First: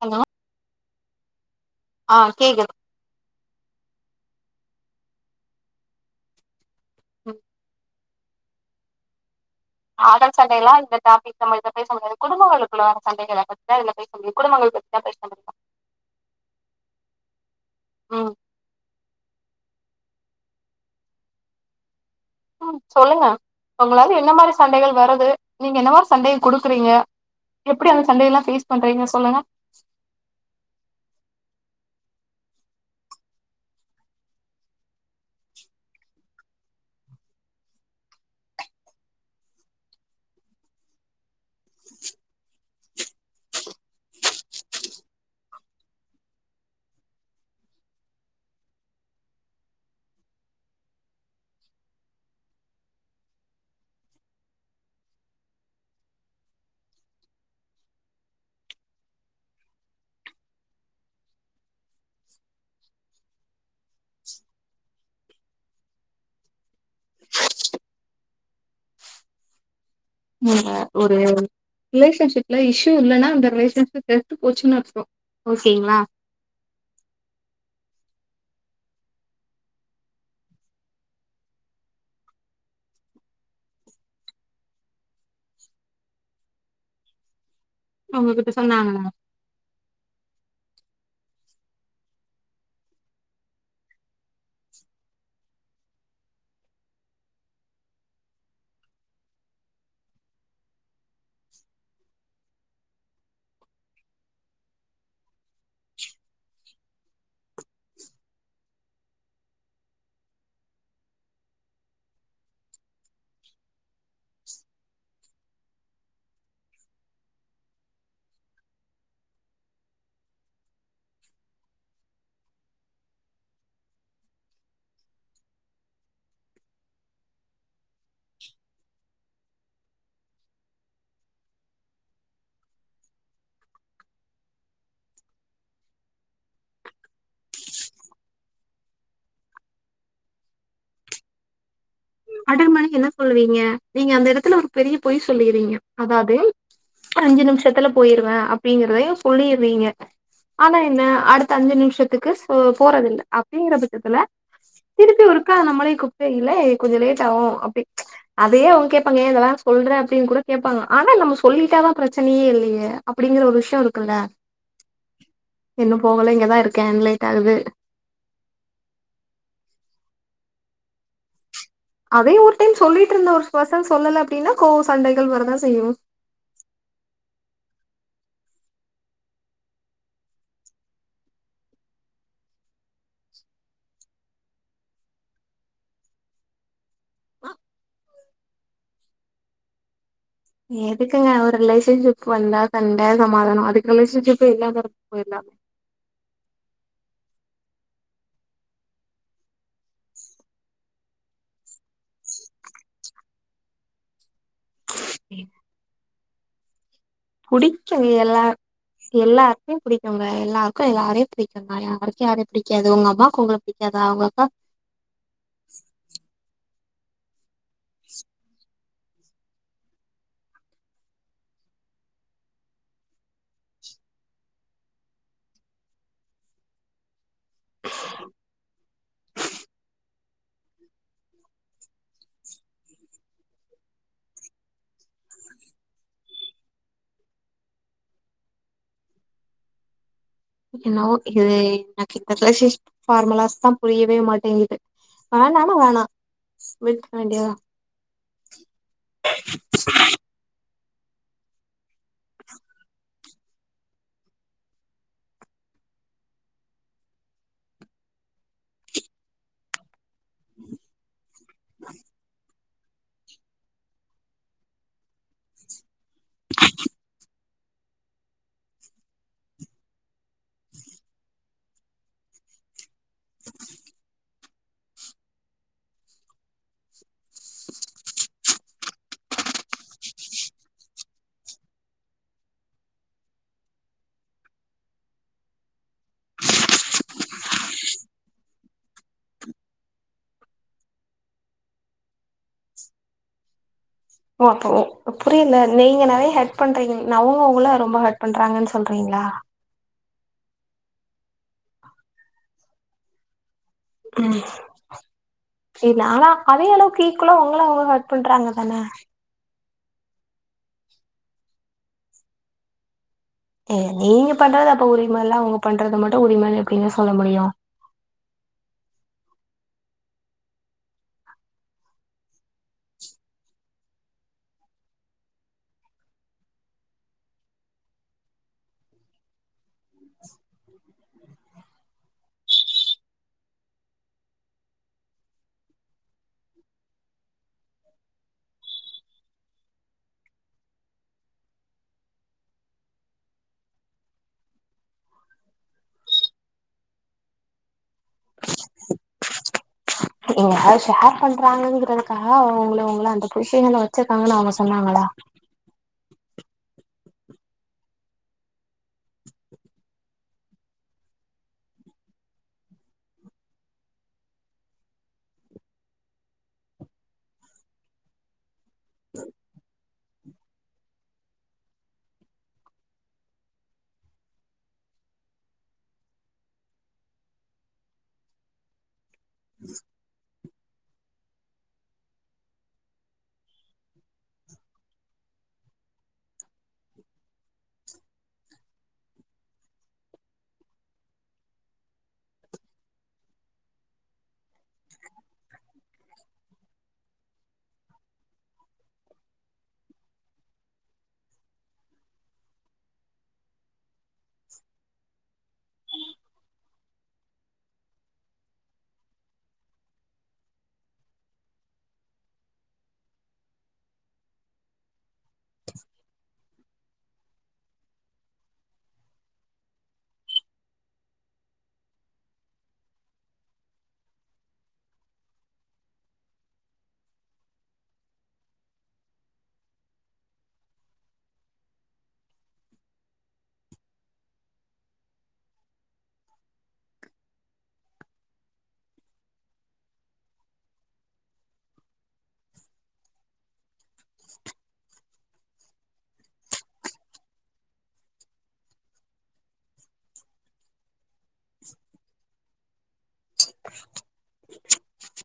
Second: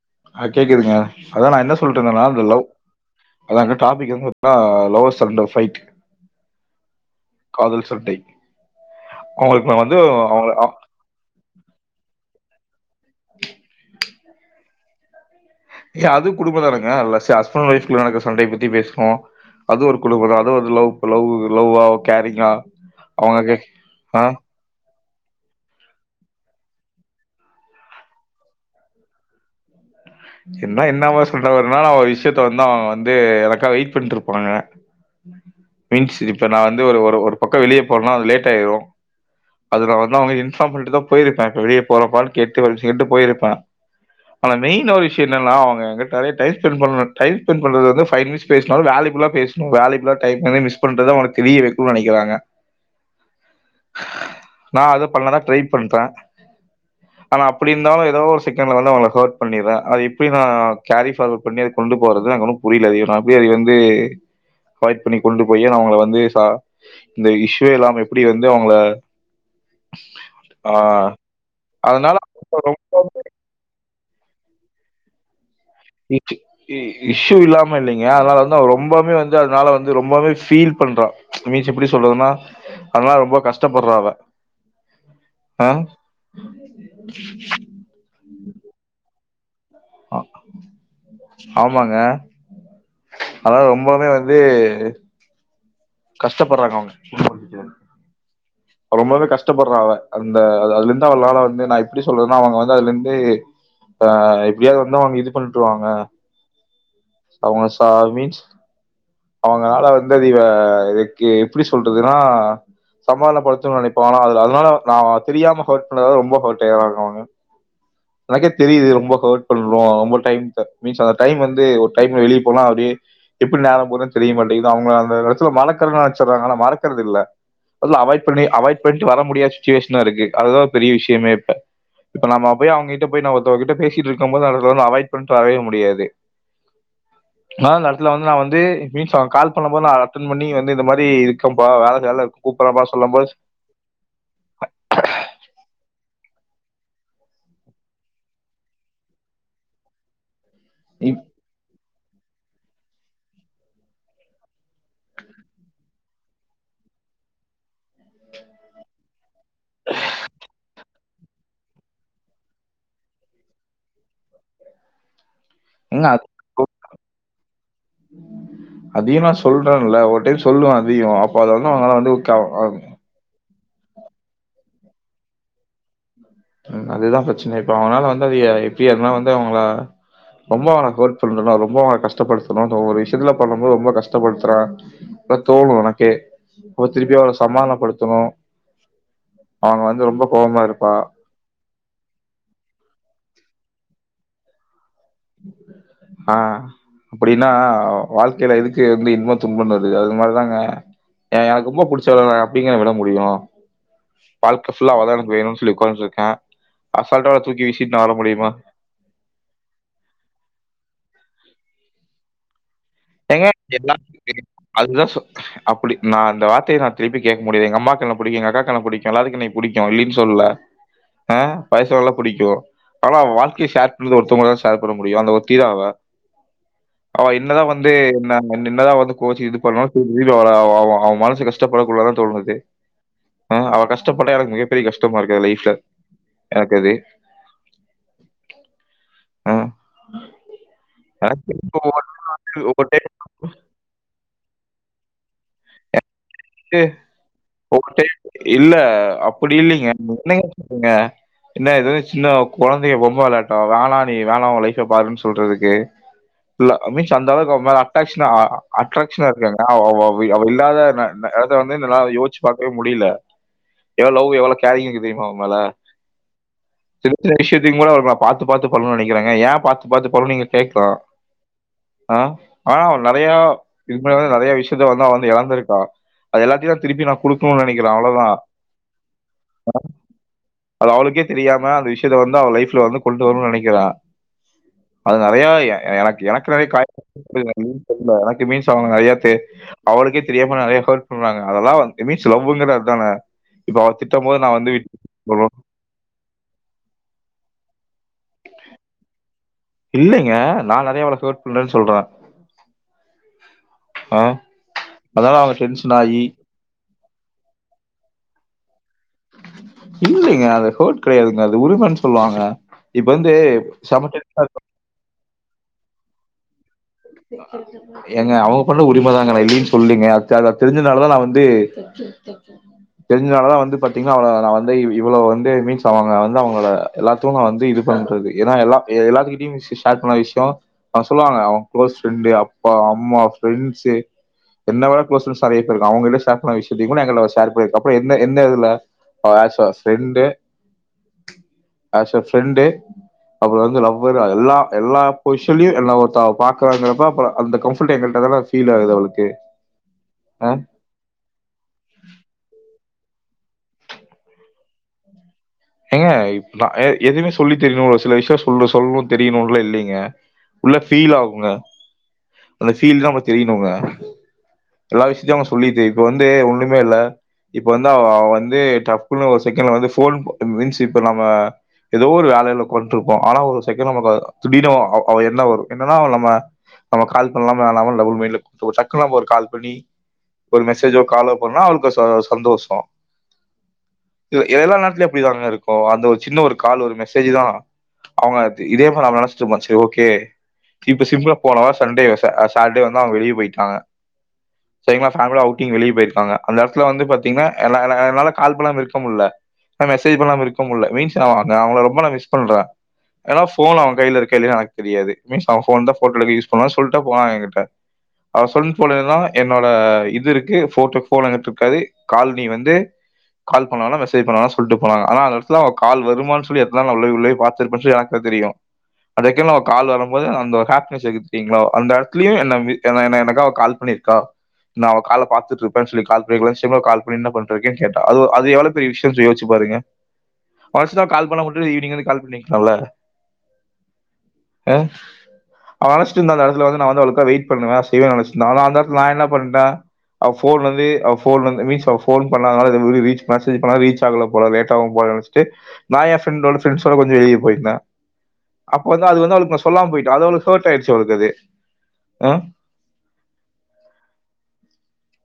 Hello ஆ கேக்குதுங்க அதா நா என்ன ஆ சொல்ட்ருந்தேனா இந்த லவ் கேக்குது அதா டாபிக் இருந்திருந்தா லவ்வர்ஸ் அண்ட் ஃபைட் ம் காதல் சண்டை அவங்களுக்கு நா வந்து காதல் அவுங்க சண்டைல்லா இந்த டாப்பி நம்ம பேச முடியாது குடும்பங்களுக்குள்ள உள்ள சண்டைகள பத்தி இதுல பேச முடியு குடும்பங்கள் பத்திதா பேச ஏ அது குடும்ப தானங்க நல்ல ஹஸ்பண்ட் ஒய்ஃப் நடக்க ம் சண்ட பத்தி பேசுவோ அது ஒரு குடும்பதா அது ஒரு லவ் லவ்வா கேரிங்கா ம் சொல்லுங்க அவங்க கே உங்களால ஆ என்ன மாரி சண்டைகள் வருது நீங்க என்ன மாரி சண்டை குடுக்குறீங்க எப்பிடி அந்த சண்டை எல்லா பேஸ் பண்றீங்க சொல்லுங்க என்ன என்னாம சொல்றவர்னா என்ன என்ன மாரி சண்ட வருணாஅவ ஒரு விஷயத்த வந்து அவுங்க வந்து எனக்காக வெயிட் பண்ணிட்டு இருப்பாங்க ம் மீன்ஸ் இப்போ நா வந்து ஒரு ஒரு பக்க வெளிய போனேனா அது லேட் ஆயிரு அதுல வந்து அவுங்க இன்பார்ம் பண்ணிட்டுதா பொயிருப்பா இப்ப வெளிய போறப்பான்னு கேட்டுட்டு போயிருப்பா ஆன மெயின்ல ஒரு விஷ்யோ என்னனா அவுங்க நறைய டைம் ஸ்பெண்ட் பண்ணணு டைம் ஸ்பெண்ட் பண்றது வந்து ஃபை மினிட்ஸ் பேசுனாலு வேல்யபுலா பேசு வேலைக்குல்லா டைம்ல மிஸ் பண்றது தா எனக்கு தெரிய வைக்கனு நெனைக்கிறாங்க நா அது பண்ணலாதா ட்ரை பண்ற ஆனா அப்டி இருந்தாலு ஏதோ ஒரு செகண்டல வந்து அவுங்ள வந்து ஹேர்ட் பண்ணிற்றே அது எப்டி நா கேரி ஃபார்வேர்ட் பண்ணி அத கொண்டு போறதுன்ன எனக்கு ஒன்னு புரியல நா அப்டி அது வந்து அவாய்ட் பண்ணி கொண்டு போயி அவுங்கள வந்து ச இந்த இஷ்யூவே இல்லாம எப்டி வந்து அவுங்க ஒரு அதனால ரிலேஷன்ஷிப்ல இஷ்யூ ரொம்ப இல்லனா அந்த ரிலேஷன்ஷிப்பு போச்சுன்னா வச்சுக்கோ ஓகேங்ளா ச்சு இஷ்யூ இல்லாம இல்லைங்க அதனால வந்து அவ ரொம்பமே வந்து அதனால வந்து ரொம்பமே ஃபீல் பண்றா மீன்ஸ் எப்டி சொல்லறதுன்னா அதனால ரொம்ப கஷ்டப்பட்றா அவ அ அவுங்க உங்ககிட்ட சொன்னாங்லா அ ஆமாங்க ஆனா ரொம்பவே வந்து கஷ்டப்பட்றாங்க அவுங்க ரொம்பவே கஷ்டப்பட்றா அவ அந்த அந்த அதுலருந்து அவளால வந்து நா எப்டி சொல்றேன்னா அவுங்க வந்து அதுல இருந்து அ எப்பிடியாவது வந்து அவுங்க இது பண்ணிட்ருவாங்க அவுங்க சா மீன்ஸ் அவுங்களால வந்து அது இவ இதுக்கு எப்பிடி சொல்றதுன்னா சம்மாதனப்படுத்துணு நெனப்பாங்க அது அதனால நா தெரியாம ஹார்ட் பண்றலா ரொம்ப ஹர்ட் ஆறாங்க அவுங்க எனக்கே தெரியுது ரொம்பஹார்ட் பண்றோ ரொம்ப டைம் மீன்ஸ் அந்த டைம் வந்து டைம் வெளியே போனா அதே அப் எப்பிடி நேர போறதுன்னு தெரிய மாட்டேங்குது அவுங்க அந்த இடத்து ல மறக்கறண்னு ஆச்சுறா ஆனா மறக்கறது இல்ல இல்ல அவாய்ட் பண்ணி அவாய்ட் பண்ணிட்டு வர முடியாத சுச்சுவேஷனா இருக்கு அதுதா பெரிய விஷயமே இப்ப இப்ப நம்ம போய் அவுங்ககிட்ட போய் நம்ம ஒருத்தககிட்ட பேசிட்டு இருக்கு போது அத வந்து அவாய்ட் பண்ணிட்டு வரவே முடியாது ஆ இடத்துல வந்து நா வந்து மீன்ஸ் கால் பண்ண போது நா அட்டன் பண்ணி வந்து இந்த மாரி இருக்கேப்பா வேல வேல இருக்கு கூப்பிடறப்பா அட்டபண்ணி என்ன சொல்லும்போது சொல்லுவீங்க நீங்க அந்த இடத்துல ஒரு பெரிய பொய் சொல்லிகிறீங்க அதாவது சார் அஞ்சு நிமிஷத்துல போயிருவே அப்பிடிங்குறதையு சொல்லிறீங்க ஆனா என்ன இ- அடுத்த அஞ்சு நிமிஷத்துக்குஸ் போறதில்ல அப்பிடிங்குற பட்சத்துல திருப்பி ஒருக்கா நம்மளே கூப்டு இல கொஞ்சோ லேட்டா ஆ அப்பிடி அதே அவுங்க கேட்பாங்க ஏ இத சொல்றே அப்பிடின் கூட கேட்பாங்க ஆனா நம்ம சொல்லிட்டாதா பிரச்சனையே இல்லயே அப்டிங்குற ஒரு விஷய இருக்குல்ல இன்னு ஏங்க, அது- போகல இங்கதா இருக்கே அண் லேட்டா ஆகுது அதையு நா சொல்றேல ஒரு டைம் சொல்லுவே அதையு [unintelligible] அதே ஒரு டைம் சொல்லிட்ரு இருந்த ஒரு பர்சன் சொல்லலனா அப்பிடின்னா கோ சண்டைகள் வரதா செய்யு ம் அதேதா பிரச்சன இப்ப அவனால வந்து அது எப்பிடி அதனால வந்து அவுங்கள ரொம்ப அவுங்க ஹெல்ப்பண்ணு ரொம்ப அவுங்க கஷ்டப்படுத்துணு ஒரு விஷத்துல பண்ணுபோது ரொம்ப கஷ்டப்படுத்துற தோணு உனக்கே அப்ப திருப்ப அவ்ள சமாதானப்படுத்தணு அவங்க வந்து ரொம்பக் ஏதுக்குங்கா ஒரு ரிலேன்ஷிப் வந்தா சண்ட சாமாதானோ அதுக்கு ரிலேஷன்ஷிப்பே இல்லாம போய்ர்லா ஆ அப்டின்னா வாழ்க்கையில எதுக்கு வந்து இன்ம துன்ப வருது அது மாரிதாங்க எனக்கு ரொம்ப பிடிச்சவங்க எப்டிங்க விட முடியு வாழ்க்கைஃபுல்லா அவதா எனக்கு வேணும்னு சொல்லி க உக்கான்ட்ருக்கே அசால்ட்டா அவள தூக்கி வீசிட்டு நா புடிக்குங்க வர எல்லா முடியுமா எல்லாருக்குமே புடிக்குங்க எல்லாருக்கு எல்லாரையு பிடிக்குங்க யாருக்கு யாரே பிடிக்காது உங்க அம் அம்மாக்கு உங்கள பிடிக்காதா [unintelligible] அதுதா சொல் அப்டி நா அந்த வார்த்தைய நா திருப்பி கேட்க முடியாது எங்க அம்மாக்கென்ன பிடிக்கு எங்க அக்காக்கென்ன பிடிக்கு எல்லாத்துக்கு என்னை பிடிக்கு இல்லன்னு சொல்லல ஆஹ் [unintelligible] பிடிக்கு ஆனா வாழ்கய ஷேர் பண்றது ஒருத்ங்கூட தா ஷேர் பண்ண முடியு அந்த ஒருத்திதா அவ அவ என்ன தா வந்து என்ன என்னதா வந்து கோச்சு இது பண்ணாலு அவன் மனசு கஷ்டப்படக்கூட தா தோணுது ஆஹ் அவ கஷ்டப்பட்டா எனக்கு மிகப்பெரிய கஷ்டமா இருக்குது லைஃப்ல எனக்கு அது ஆ ஏன்னவோ இது எனக்கு இப்போ எனக்கு இந்த ஒவ்வொரு ரிலேஷன்ஷிப் டைம் ஃபார்முலாஸ் தா புரியவே மாட்டேங்குது வேனானா வேணா எ விட்ற வேண்டியதா கொக்ட்டே இல்ல அப்டி இல்லேங்க குட்நைட் ங்க என்ன ஏது சின்ன குழந்தைங்க பொம்மை விளாட்டு வேனா நீ வேனா ஒ லைஃபே பாருன்னு சொல்றதுக்கு மீன்ஸ் அந்த அளவுக்கு அவ மேல அட்டாக்ஷனா அட்ராக்ஷனா இருக்காங்கது அ அவ இல்லாத அத வந்து நல்ல யோச்சு பா வே முடியல ஏனா லவ் எவ்வளோ கேரிங் இருக்கு தெரியுமா அவமேல சின்ன சின்ன விஷயத்தையு கூட அவளுக்கு நா பாத்து பாத்து பண்ணனுன்னு நெனைக்றேங்க ஏ பாத்து பா்த்து பண்ணு நீங்க கேக்லா ஆ ஆனா அவ நெறய இதுமுன்னாடி வந்து நெறய விஷயத்த வந்து அவ வந்து எழந்துருக்கா அது எல்லாத்தையு நா திருப்பி நா குடுக்கணுன்னு நெனைக்கிற அவ்ளோதா அது அவளுக்கே தெரியாம அந்த விஷயத்த வந்து அவ லைஃப்ல வந்து கொண்டு வருனுனு நெனைக்கிரா அது நெறயா எனக்கு எனக்கு நெறைய கா [unintelligible] தெர்ல எனக்கு மீன்ஸ் அவுங்க நெறயா தே அவளுக்கே தெரியாம நெறயா ஹெர்ட் றாங்க அதெல்லா மீன்ஸ் லவ்ங்கரது அதான இப்ப அவ திட் ஓ அப்போ புரில நீங்க நெறயா ஹெட் பண்றீங்க ந அவங்க உங்கள ரொம்ப ஹெட் பண்றாங்கன்னு சொல்றீங்களா இல்லைங்க நா நெறய அவள ஹெர்ட் பண்ரேன்னு சொல்ற ஆ? ம் அதனால அவங்க டென்ஷன் சேர் ஆகி நாலா அதே அளவுக்கு ஈக்குவலா உங்கள அவங்க ஹெர்ட் பண்றாங்க தான இல்லைங்க அது ஹெர்ட் கிடையாதுங்க அது உரிமைன்னு சொல்லுவாங்க இப்ப வந்து சமக் [inaudible] ப்ப உரிமல்லா அவுங்க பண்றத மட்டு உரிமன்னு எப்டிங்க சொல்ல முடியு எங்க அவங்க பண்றது உரிம தாங்கா ந இல்லன்னு சொல்லீங்க தெரிஞ்சதுனால தா நா வந்து தெரிஞ்சனாலதா வந்து பாத்தீங்கன்னா அவள நா வந்து இவ்ளோ வந்து மீன்ஸ் அவங்க வந்து அவங்கள எல்லா தூங்க வந்து இது பண்றது ஏன்னா எல்லா எல்லாத்துகிட்யு ஷேர் பண்ண விஷியோ அவங்க சொல்லுவாங்க அவங் ஃப்ரெண்ட் அப்பா அம்மா ஃப்ரெண்ட்ஸு என்ன விட க்ளோஸ் ஃப்ரெண்ட்ஸ் நெறய பேரு இருக்காங்க அவங்களிட்ட சேர் பண்ணத விஷயத்தையு கூட எங்கிட்ட ஷேர் பண்ணிருக்கா அப்ரோ என்ன என்ன இதுல ஆஷ ஃப்ரெண்டு ஆஸ்ய ஃப்ரெண்டு அப்ரோ வந்து லவ்வரு எல்லா எல்லா பொஷிஷன்லியு என்ன ஒருத்தங்க பாக் கறாங்கப்ப அப்ப அந்த கம்ஃபர்ட் எங்கள்ட்டதான ஃபீல் ஆகுது அவளுக்கு அஹ் ஏங்க ஷேர் பண்றாங்கங்கறது. கணக்கா உங்கள உங்கள அந்த பொசிஷன்ல வச்சிருக்காங்கன்னு அவங்க சொன்னாங்களா ஏங்க எதுமே சொல்லி தெரியணு ஒருசில விஷியோ சொல்ல சொல்ணு தெரியணுல்லா இல்லைங்க உள்ள ஃபீல் ஆகுங்க அந்த ஃபீல்ல அவங்க தெரியணுங்க எல்லா விஷயத்தையு அவங்க சொல்லிட்டு இப்ப வந்து ஒண்ணுமே இல்ல இப்ப வந்து அவ வந்து டப்புனு ஒரு செகண்ட்ல வந்து ஃபோன் மீன்ஸ் இப்ப நம்ம எதோ ஒரு வேலைல கொண்டுருப்போ ஆனா ஒரு செகண்ட் நமக்கு திடீனு அவ எண்ண வரு என்னன்னா நம்ம நம்ம கால் பண்ணலாம வேணாமான் டபுள்மைண்ட் ஒரு சக்குனு நம்ப ஒரு கால் பண்ணி ஒரு மெசேஜோ காலோ பண்ணா அவளுக்கு சந்தோசோ எல்லா நேரத்துல அப்டிதாங்க இருக்கு அந்த ஒரு சின்ன ஒரு கால் ஒரு மெசேஜ் தா அவங்க இதே மாரி அவ நெனச்சுட்டு இருப்பா செரி ஓகே இப்ப சிம்பிளா போனவா சண்டே ச சாட்டர்டே வந்து அவங்க வெளிய போய்ட்டாங்க சரிங்களா ஃபேமிலியா அவுட்டிங் வெளிய போயிருக்காங்க அந்த எடத்துல வந்து பாத்தீங்கன்னா என்ன என்னால கால் பண்ணாம இருக்க முல்ல மெசேஜ் பண்ணாம இருக்க முல்ல மீன்ஸ் நா அவங்கள ரொம்ப நா மிஸ் பண்ற ஏனா ஃபோன் அவங்க கைல இருக்கா இல்லயா எனக்கு தெரியாது மீன்ஸ் அவங்க ஃபோன்தா போட்டோ எடுக்க யூஸ் பண்ணுவாங்க சொல்ட்டு போனாங்க எகிட்ட அவ சொன் போலேனா என்னோட இது இருக்கு ஃபோட்டோ ஃபோன் அங்கட்டு இருக்காது கால் நீ வந்து கால் பண்ண வேணா மெசேஜ் பண்ண வேணா சொல்ட்டு போனாங்க அனா அந்த எட்த்துலா அவங்க கால் வருமான்னு சொல்லி இருந்தாலு ந உள்ளே உள்ளே பாத்திருப்பனு எனக்கு தா தெரியு அந்த டைம்ல அவ கால் வரும்போது அந்த ஒரு ஹாப்பினஸ் இருக்கு தெரியுங்களா அந்த எடத்துலயு என என என எனக்காக கால் பண்ணிருக்கா நா அவகால பாத்துட்ருப்ப சொல்லி கால் பண்ணிக்கூட சிவா கால் பண்ணி என்ன பண்றிங்க கேட்டா அது ஒர் அது பெரிய எவ்ள விஷ்ஸ்யு யோச் பாருங்க ஃபர்ஷ்ளா கால் பண்ணாம உட்டு ஈவ்னி்ங்கா எனக்கு கால் பண்ணிருக்கலாம்ல பண்ணிருக்கலாம்ல அ ஹாஸ்ட் இந்த அந்த எடத்துல வந்து நா வந்து அவளுக்கா வெய்ட் பண்ணுவ செய்வே நெனைச்சிட்டுயிருந்த ஆனா அந்த எடத்துல நா என்ன பண்ற அவ ஃபோன் வந்து அவ ஃபோன் வந் மீஷோ ஃபோன் பண்ணாத நால ரீச் மெசேஜ் பண்ணாத ரீச் காலை ல போனா லேட்டாவு போல நெனச்சிட்டு நா எ பிரண்டோட ஃப்ரெண்ஸ்ஸோட கொஞ்ச வெளிய போயிருந்த அப்ப வந்து அது வந்து அவளுக்கு ந சொல்லாம போயிட்ட அது அவளுக்கு ஹர்ட் ஆயிடுச்சி அவளுக்கு அது அ [inaudible]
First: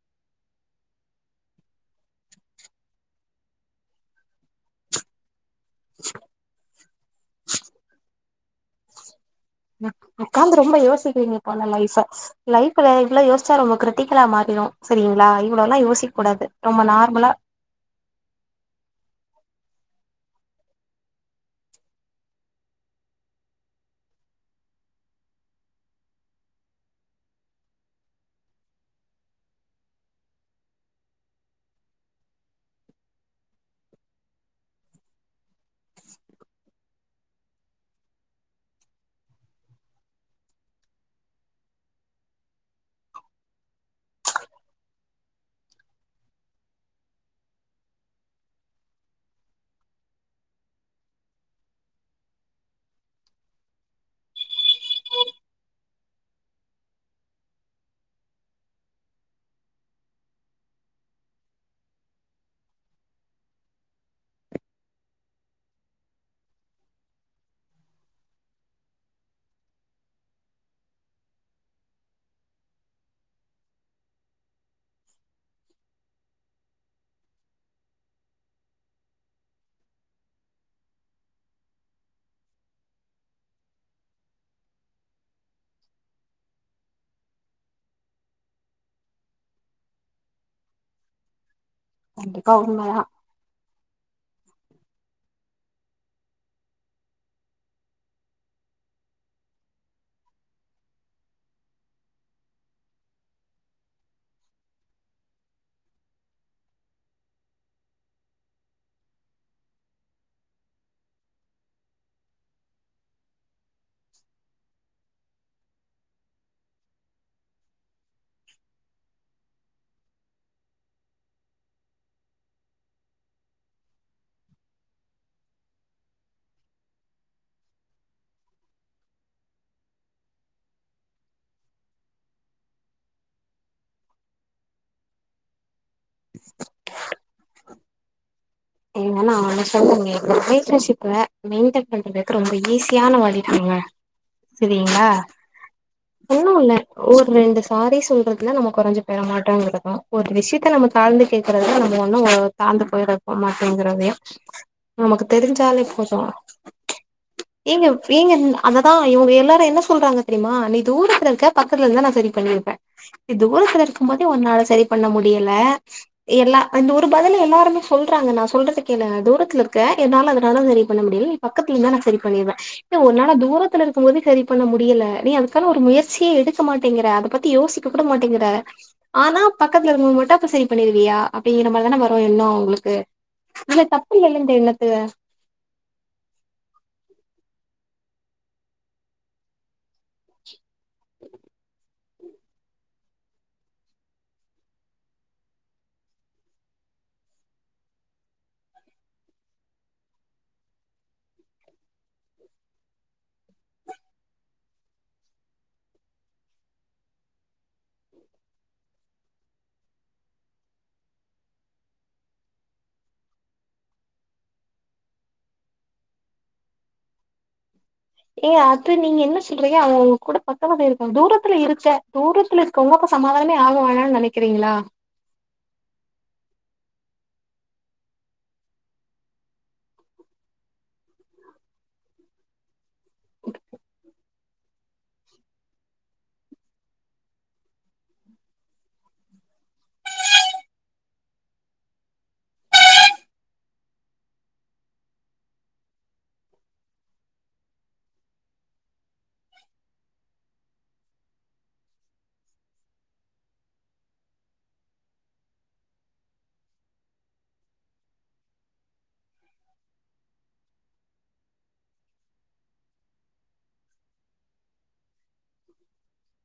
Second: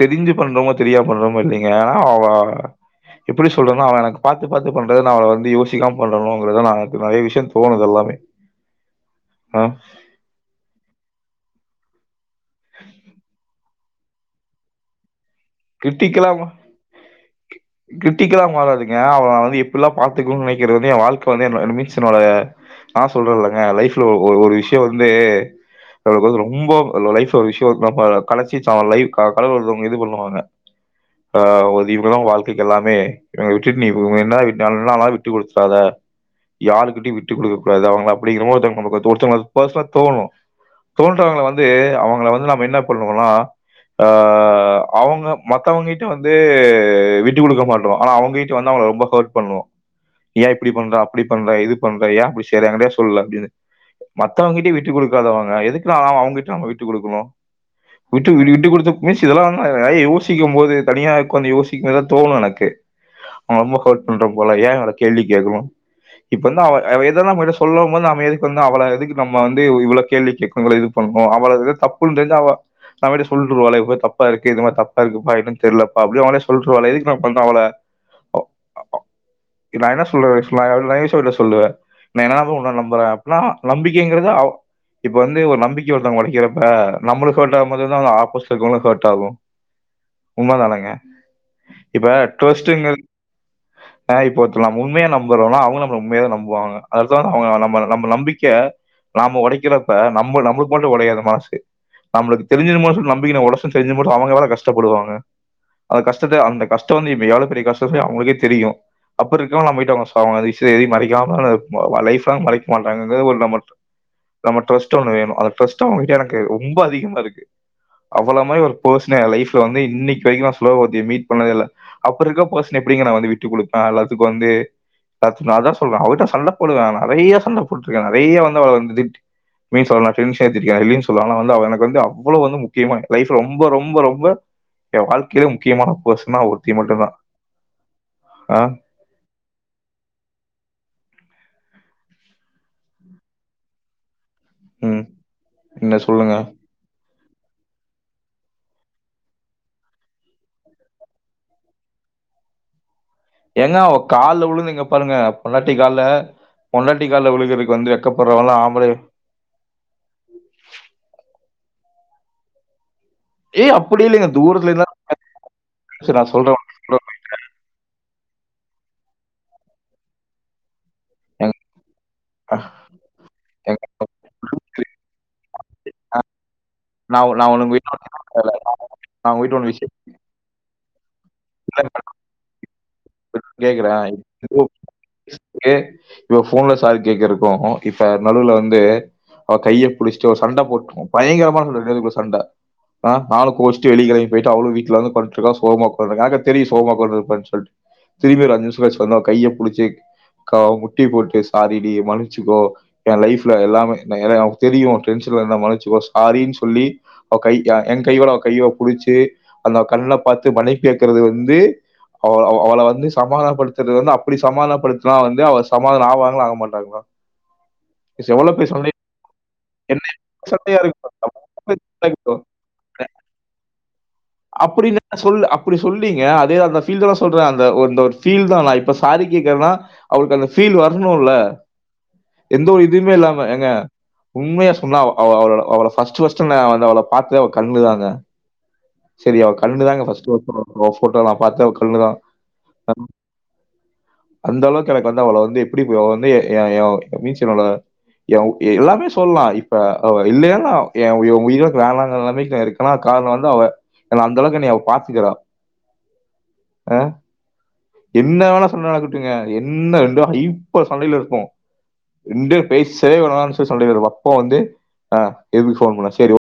தெரிஞ்சி பண்றோமோ தெரியாம பண்றோமோ இல்லைங்க அவ எப்டி சொல்றனா அவ எனக்கு பாத்துபாத்து பண்றது நா அவ வந்து யோசிக்காம பண்றனோ அவங்கள நெறைய விஷயோ தோணுது எல்லாமே அ உக்காந்து ரொம்ப யோசிக்கிறீங்க போல லைஃப லைஃப்ல இப்பல்லா யோச்சா ரொம்ப கிரிட்டிக்கலா மாறிடு செரிங்களா இவ்வுளல்லா யோசிக்க கிரிட்டிக்கலா கூடாது ரொம்ப நார்மலா கிரிட்டிக்கலா மாறாதீங்க அவுங்க வந்து எப்பலா பாத்துக்கணோ நினைக்கிறதே எ வாழ்க்க வந்து மீன்ஸ் என்னோட ஆ சொல்றயில்லங்க லைஃப்ல ஒ ஒரு விஷ்யோ வந்து அவ வந்து ரொம்ப லைஃப் ஒரு விஷய நம்ப கடைசி சாமாலை லைக்க [unintelligible] கடவுள் இது பண்ணுவாங்க ஆ [unintelligible] வாழ்க் க்கு எல்லாமே என்ன விட்டு நீ என்ன விட்டு கொடுத்தறாத யாருகிட்டயு விட்டு குடுக்க கூடாது அவங்கள அப்டியே இன்னொறோதுதங்க ஒருத்தவங்க பர்சனல் தோனு தோன்றவங்களா வந்து அவுங்கள வந்து நம்ம என்ன பண்ணுவோனா ஆ அவுங்க மத்தவங்க கிட்ட வந்து விட் விட்டு கொடுக்க மாட்டோ ஆனா அவுங்க கிட்ட வந்து அவங்கள ரொம்ப ஹர்ட் பண்ணுவோ ஏ இப்டி பண்ற அப்டி பண்ற இது பண்ற ஏ அப்டி செய்ற எண்ணமே சொல்ல அப்டின்னு மத்தவங்க கிட்ட விட்டு கொடுக்காதவங்க எதுக்கன அவுங்க கிட்ட நம்ம விட்டு கொடுக்கனு விட்டு விட்டு கொடுத்து போயிச்சி இதல்லா நெறய யோசிக்க போது தனியா உக்கார்ந்து யோசிக்க தா தோனு எனக்கு ரொம்ப ஹர்ட் பண்றே போல ஏ எங்கள கேள்வி கேக்கனு இப்பல்லா அவ எதெல்ல உங்க சொல்லணோ போது நம்ம எதுக்கு வந்து அவள எது நம்ம வந்து இவள கேள்வி கேக்குனோ இருக் பண்ணோ அவள வந்து தப்புன்னு தெரிஞ்சா அவ அவளே சொல்ருவாளே இது மாரி தப்பா இருக்கு இந்த மாதிரி தப்பா இருக்குப்பா என்னன்னு தெரிலப்பா அப்டினு அவளே சொல்ருவாளே எதுக் நா பண்ற அவள நா என்ன சொல்றது அது நைசா வந்து சொல்ற நா என்ன தா ப்ரோ உன்ன நம்புற அப்னா நம்பிக்கைகிறது அவ இப்ப வந்து ஒரு நம்பிக்க ஒருத்தங்க வைக்கிறப்ப நம்மளுக்கு ஹர்ட் ஆகுற மாதிரி தானே அந்த ஆப்போசிட்ல இருக்கிறவங்களுக்கு ஹர்ட் ஆகு உண்ம தானங்க இப்ப கண்டிப்பா உண்மதா ட்ரெஸ்ட்ங்கறது அ இப்ப ஒருத்தங்கள உண்மையா நம்புறோன்னா அவுங்களு நம்மள உண்மையாதா நம்புவாங்க அது தா அவுங்க நம்ம நம்ம நம்பிக்க நம்ம உடைக்கிறப்ப நம்போ நம்மளுக்கு மட்டு உடையாது மணசு நம்மளுக்கு தெரிஞ்சு போது சொல்லி நம்பி உனக்கு தெரிஞ்சு போது அவங்க எவ்ளோ கஷப்படுவாங்க அந்த கஷ்டத்த அந்த கஷ்ட வந்து இப்ப எவ்ளோ பெரிய கஷ்டோ சொல்லி அவங்களுக்கே தெரியு அப்டி இருக்குறவுங்க நம்ம கிட்ட அவங்க விஷயோ எதயு மறைக்காம லைஃப் லாங் மறைக்க மாட்டாங்கிறது ஒரு நம்ப நம்ம ட்ரஸ்ட் ஒன்னு வேணு அந்த ட்ரஸ்ட் அவங்ககிட்ட எனக்கு ரொம்ப அதிகமா இருக்கு அவள மாரி ஒரு பெர்சன லைப்ல வந்து இன்னைக்கு வரைக்கு ஸ்லோ பத்திய மீட் பண்ணவே இல்ல அப்டி இருக்க பர்சன எப்டிங்க நா வந்து விட்டு கொடுப்பே எல்லாத்துக்கு வந்து பட் நா தா சொல்ற அவிட்ட சண்ட போடுவே நெறைய சண்ட போட்டிருக்கே நெறைய வந்து அவள வந்துட் மீன் சொல்ல டென்த்தக்க [unintelligible] இல்லைன்னு சொல்லல ஆனா வந்து அவ எனக்கு வந்து அவ்ளோ வந்து முக்கியமா லைப்ல வந்து ரொம்ப ரொம்ப ரொம்ப என் வாழ்க்கையிலே முக்கியமான பர்சன்னா அவ ஒருத்தி மட்டுதா ஆ ஏனா ஒன்னு சொல்றங்க ரிலேஷன்ஷிப்ல மெயின்டென் பண்றதுக்கு ரொம்ப ஈஸியான வழி இருக்குதுங்க ம். செரிங்களா என்ன சொல்லுங்க? ஒண்ணு இல்ல ஒரு ரெண்டு சாரி சொல்றதுல நம்ம கொறஞ்சு போய்ட மாட்டோ ஒரு விஷயத்துல மட்டு தாழ்ந்து கேக்குறத நம்ம ஒண்ணு ஒரு தாழ்ந்து போயிட ஏங்க அவ மாட்டேங்கறாங்க கால்ல விழுந்து இங்க பாருங்க. நமக்கு பொண்டாட்டி தெரிஞ்சாலே கால்ல போது பொண்டாட்டி கால்ல விழுகுறதுக்கு ஏங்க வந்து ஏங்க வெட்கப்படுறவன்லாம் ஆம்பள. அவதா இவங்க எல்லாரு என்ன சொல்றாங்க சரிமா நீ தூரத்துல இருக்க பக்கத்துல இருந்தா நா சரி பண்ணிருப்பே நீ ஏய் தூரத்துல அப்படி இருக்கு போது இல்லைங்க. ஒன்னால தூரத்துல சரி இருந்து தான் பண்ண முடியல பேசுறேன். நான் சொல்றேன் எல்லா இந்த சொல்றேன். ஒரு பதில எல்லாருமே சொல்றாங்க நா சொல்றத கேளே தூரத்துல இருக்க என்னால அதனால உதவி பண்ண முடியல நீ ஏங்க பக்கத்துல இருந்தா நா சரி பண்ணிருவே இது உன்னால ஏங்க தூரத்துல இருக்கு போது சரி பண்ண முடியல நீ அதுக்கான ஒரு முயற்சியே எடுக்க மாட்டேங்கிற அத நான் பத்தி நான் உங்க யோசிக்க வீட்ல கூட மாட்டேங்கிற நான் ஆனா உங்க வீட்ல ஒரு பக்கத்தில விஷயம் இருக்குபோது மட்டு அப்ப சரிப் பண்ணிருவியா அப்டிங்கிற மாரிதானே வரு எண்ணோ உங்களுக்கு இதுல தப்புல்ல இந்த எண்ணத்த யே இப்ப ஃபோன்ல சாரி கேக்குறத்துகாகு இப்ப நடுல வந்து அவ கைய புடிச்சிட்டு ஒரு சண்ட போட்டு பயங்கரமா ரெண்டு பேருக்கு சண்ட ஆ நானு குளிச்ட்டு வெளிய கெளம்பி போயிட்டே அவலு வீட்ல வந்து படுத்தூங்றா சோகமா எனக்கா தெரியு சோகமா ஒக்காந்திருப்பானு சொல்ட்டு திரும்பி அஞ்சு நிமிஷோ கழிச்சி வந்து கைய புடிச்சி கா முட்டி போட்டு சாரிடி மன்னிச்சிக்கோ எ லைஃப்ல எல்லாமே ஏனா தெரியு டென்ஷனா இருந்தா மன்னிச்சுக்கோ சாரின்னு சொல்லி அவ கை எ எ கையோட அவ கைய புடிச்சி அந்த கண்ண பாத்து மன்னிப்பு கேக்குறது வந்து அவ அவள வந்து சமாதானப்படுத்துறது வந்து அப்டி சமாதானப்படுத்துனா வந்து அவ சமாதான ஆவாங்ளா ஆக மாட்டாங்ளா ஏ அது நீங்க என்ன சொல்றீங்க அவ என்ன உங்கூட பக்கமா சண்டையா போயிருக்குனு தூரத்துல இருக்க இருக்கும் தூரத்துல கொங்கக்கு சமாதானமே ஆகவேனானு நெனைக்கு அப்டில்ல சொல் அப்டி சொல்றீங்க அதே அந்த ஃபீல்டெல்லா சொல்றே அந்த ஒரு ஃபீல் தா நா இப்ப சாரி கேக்குறேன்னா அவளுக்கு அந்த ஃபீல் வரணுல்ல எந்த ஒரு இதுவுமே இல்லாம ஏங்க உண்மையா சொன்னா அவ அவள அவள ஃபஸ்ட் ஃபஸ்ட் நா வந்து அவள பாத்தது அவ கண்ணுதாங்க சரியா அவ கண்ணுதாங்க ஃபஸ்ட் ஃபஸ்ட் பாத்தே [inaudible] நா பாத்தது கண்ணுதா அந்த அளவுக்கு எனக்கு வந்து அவள வந்து எப்டி வந்து எ எ மீச்சுனுள எல்லாமே சொல்லா இப்ப அவ இல்லைனா ஏ உயிரே வேணாங்குர நிலமைக்கு நா இருக் ஏனா காரண வந்து அவ என்ன அந்த அளவுக்கு என்னய பாத்துக்கிறா அ என்ன வேணா சண்ட நடக்கட்டு என்ன வேண்டு இப்ப சண்டையில இருக்கட்டு எந்த பேச்சே வேணானு சொல்ட்டு சண்டைக்கு வருவா அப்ப வந்து அ எப்டி ஃபோன் பண்ணுவ சேரி